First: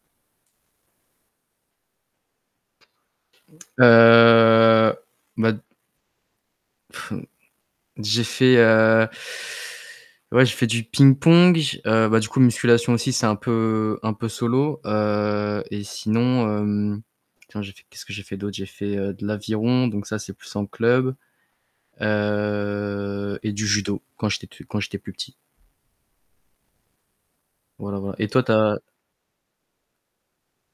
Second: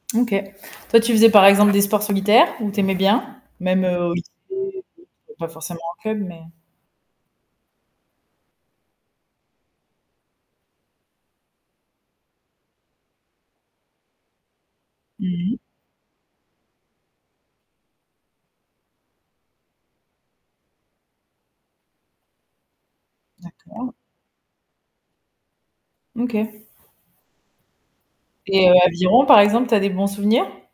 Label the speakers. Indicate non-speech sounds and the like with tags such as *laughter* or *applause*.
Speaker 1: OK. Toi, tu faisais par exemple des sports solitaires ou tu aimais bien? Même, heu, au lycée,
Speaker 2: Heu,
Speaker 1: pas
Speaker 2: bah d
Speaker 1: forcément en club, mais
Speaker 2: *blows air* J'ai fait, heu ouais, j'ai fait du ping-pong, j heu, bah, du coup, musculation aussi, c'est un peu un peu solo.
Speaker 1: Mmh mh.
Speaker 2: Heu, et sinon, hem, tiens j'ai fait qu'est-ce que j'ai fait d'autre? J'ai fait, heu, de l'aviron, donc ça, c'est plus en club, heu, et du
Speaker 1: D'accord.
Speaker 2: judo quand j'étais tu quand j'étais plus petit.
Speaker 1: OK.
Speaker 2: Voilà, voilà. Et toi, tu
Speaker 1: Et, heu,
Speaker 2: as
Speaker 1: aviron, par exemple, tu as des bons souvenirs?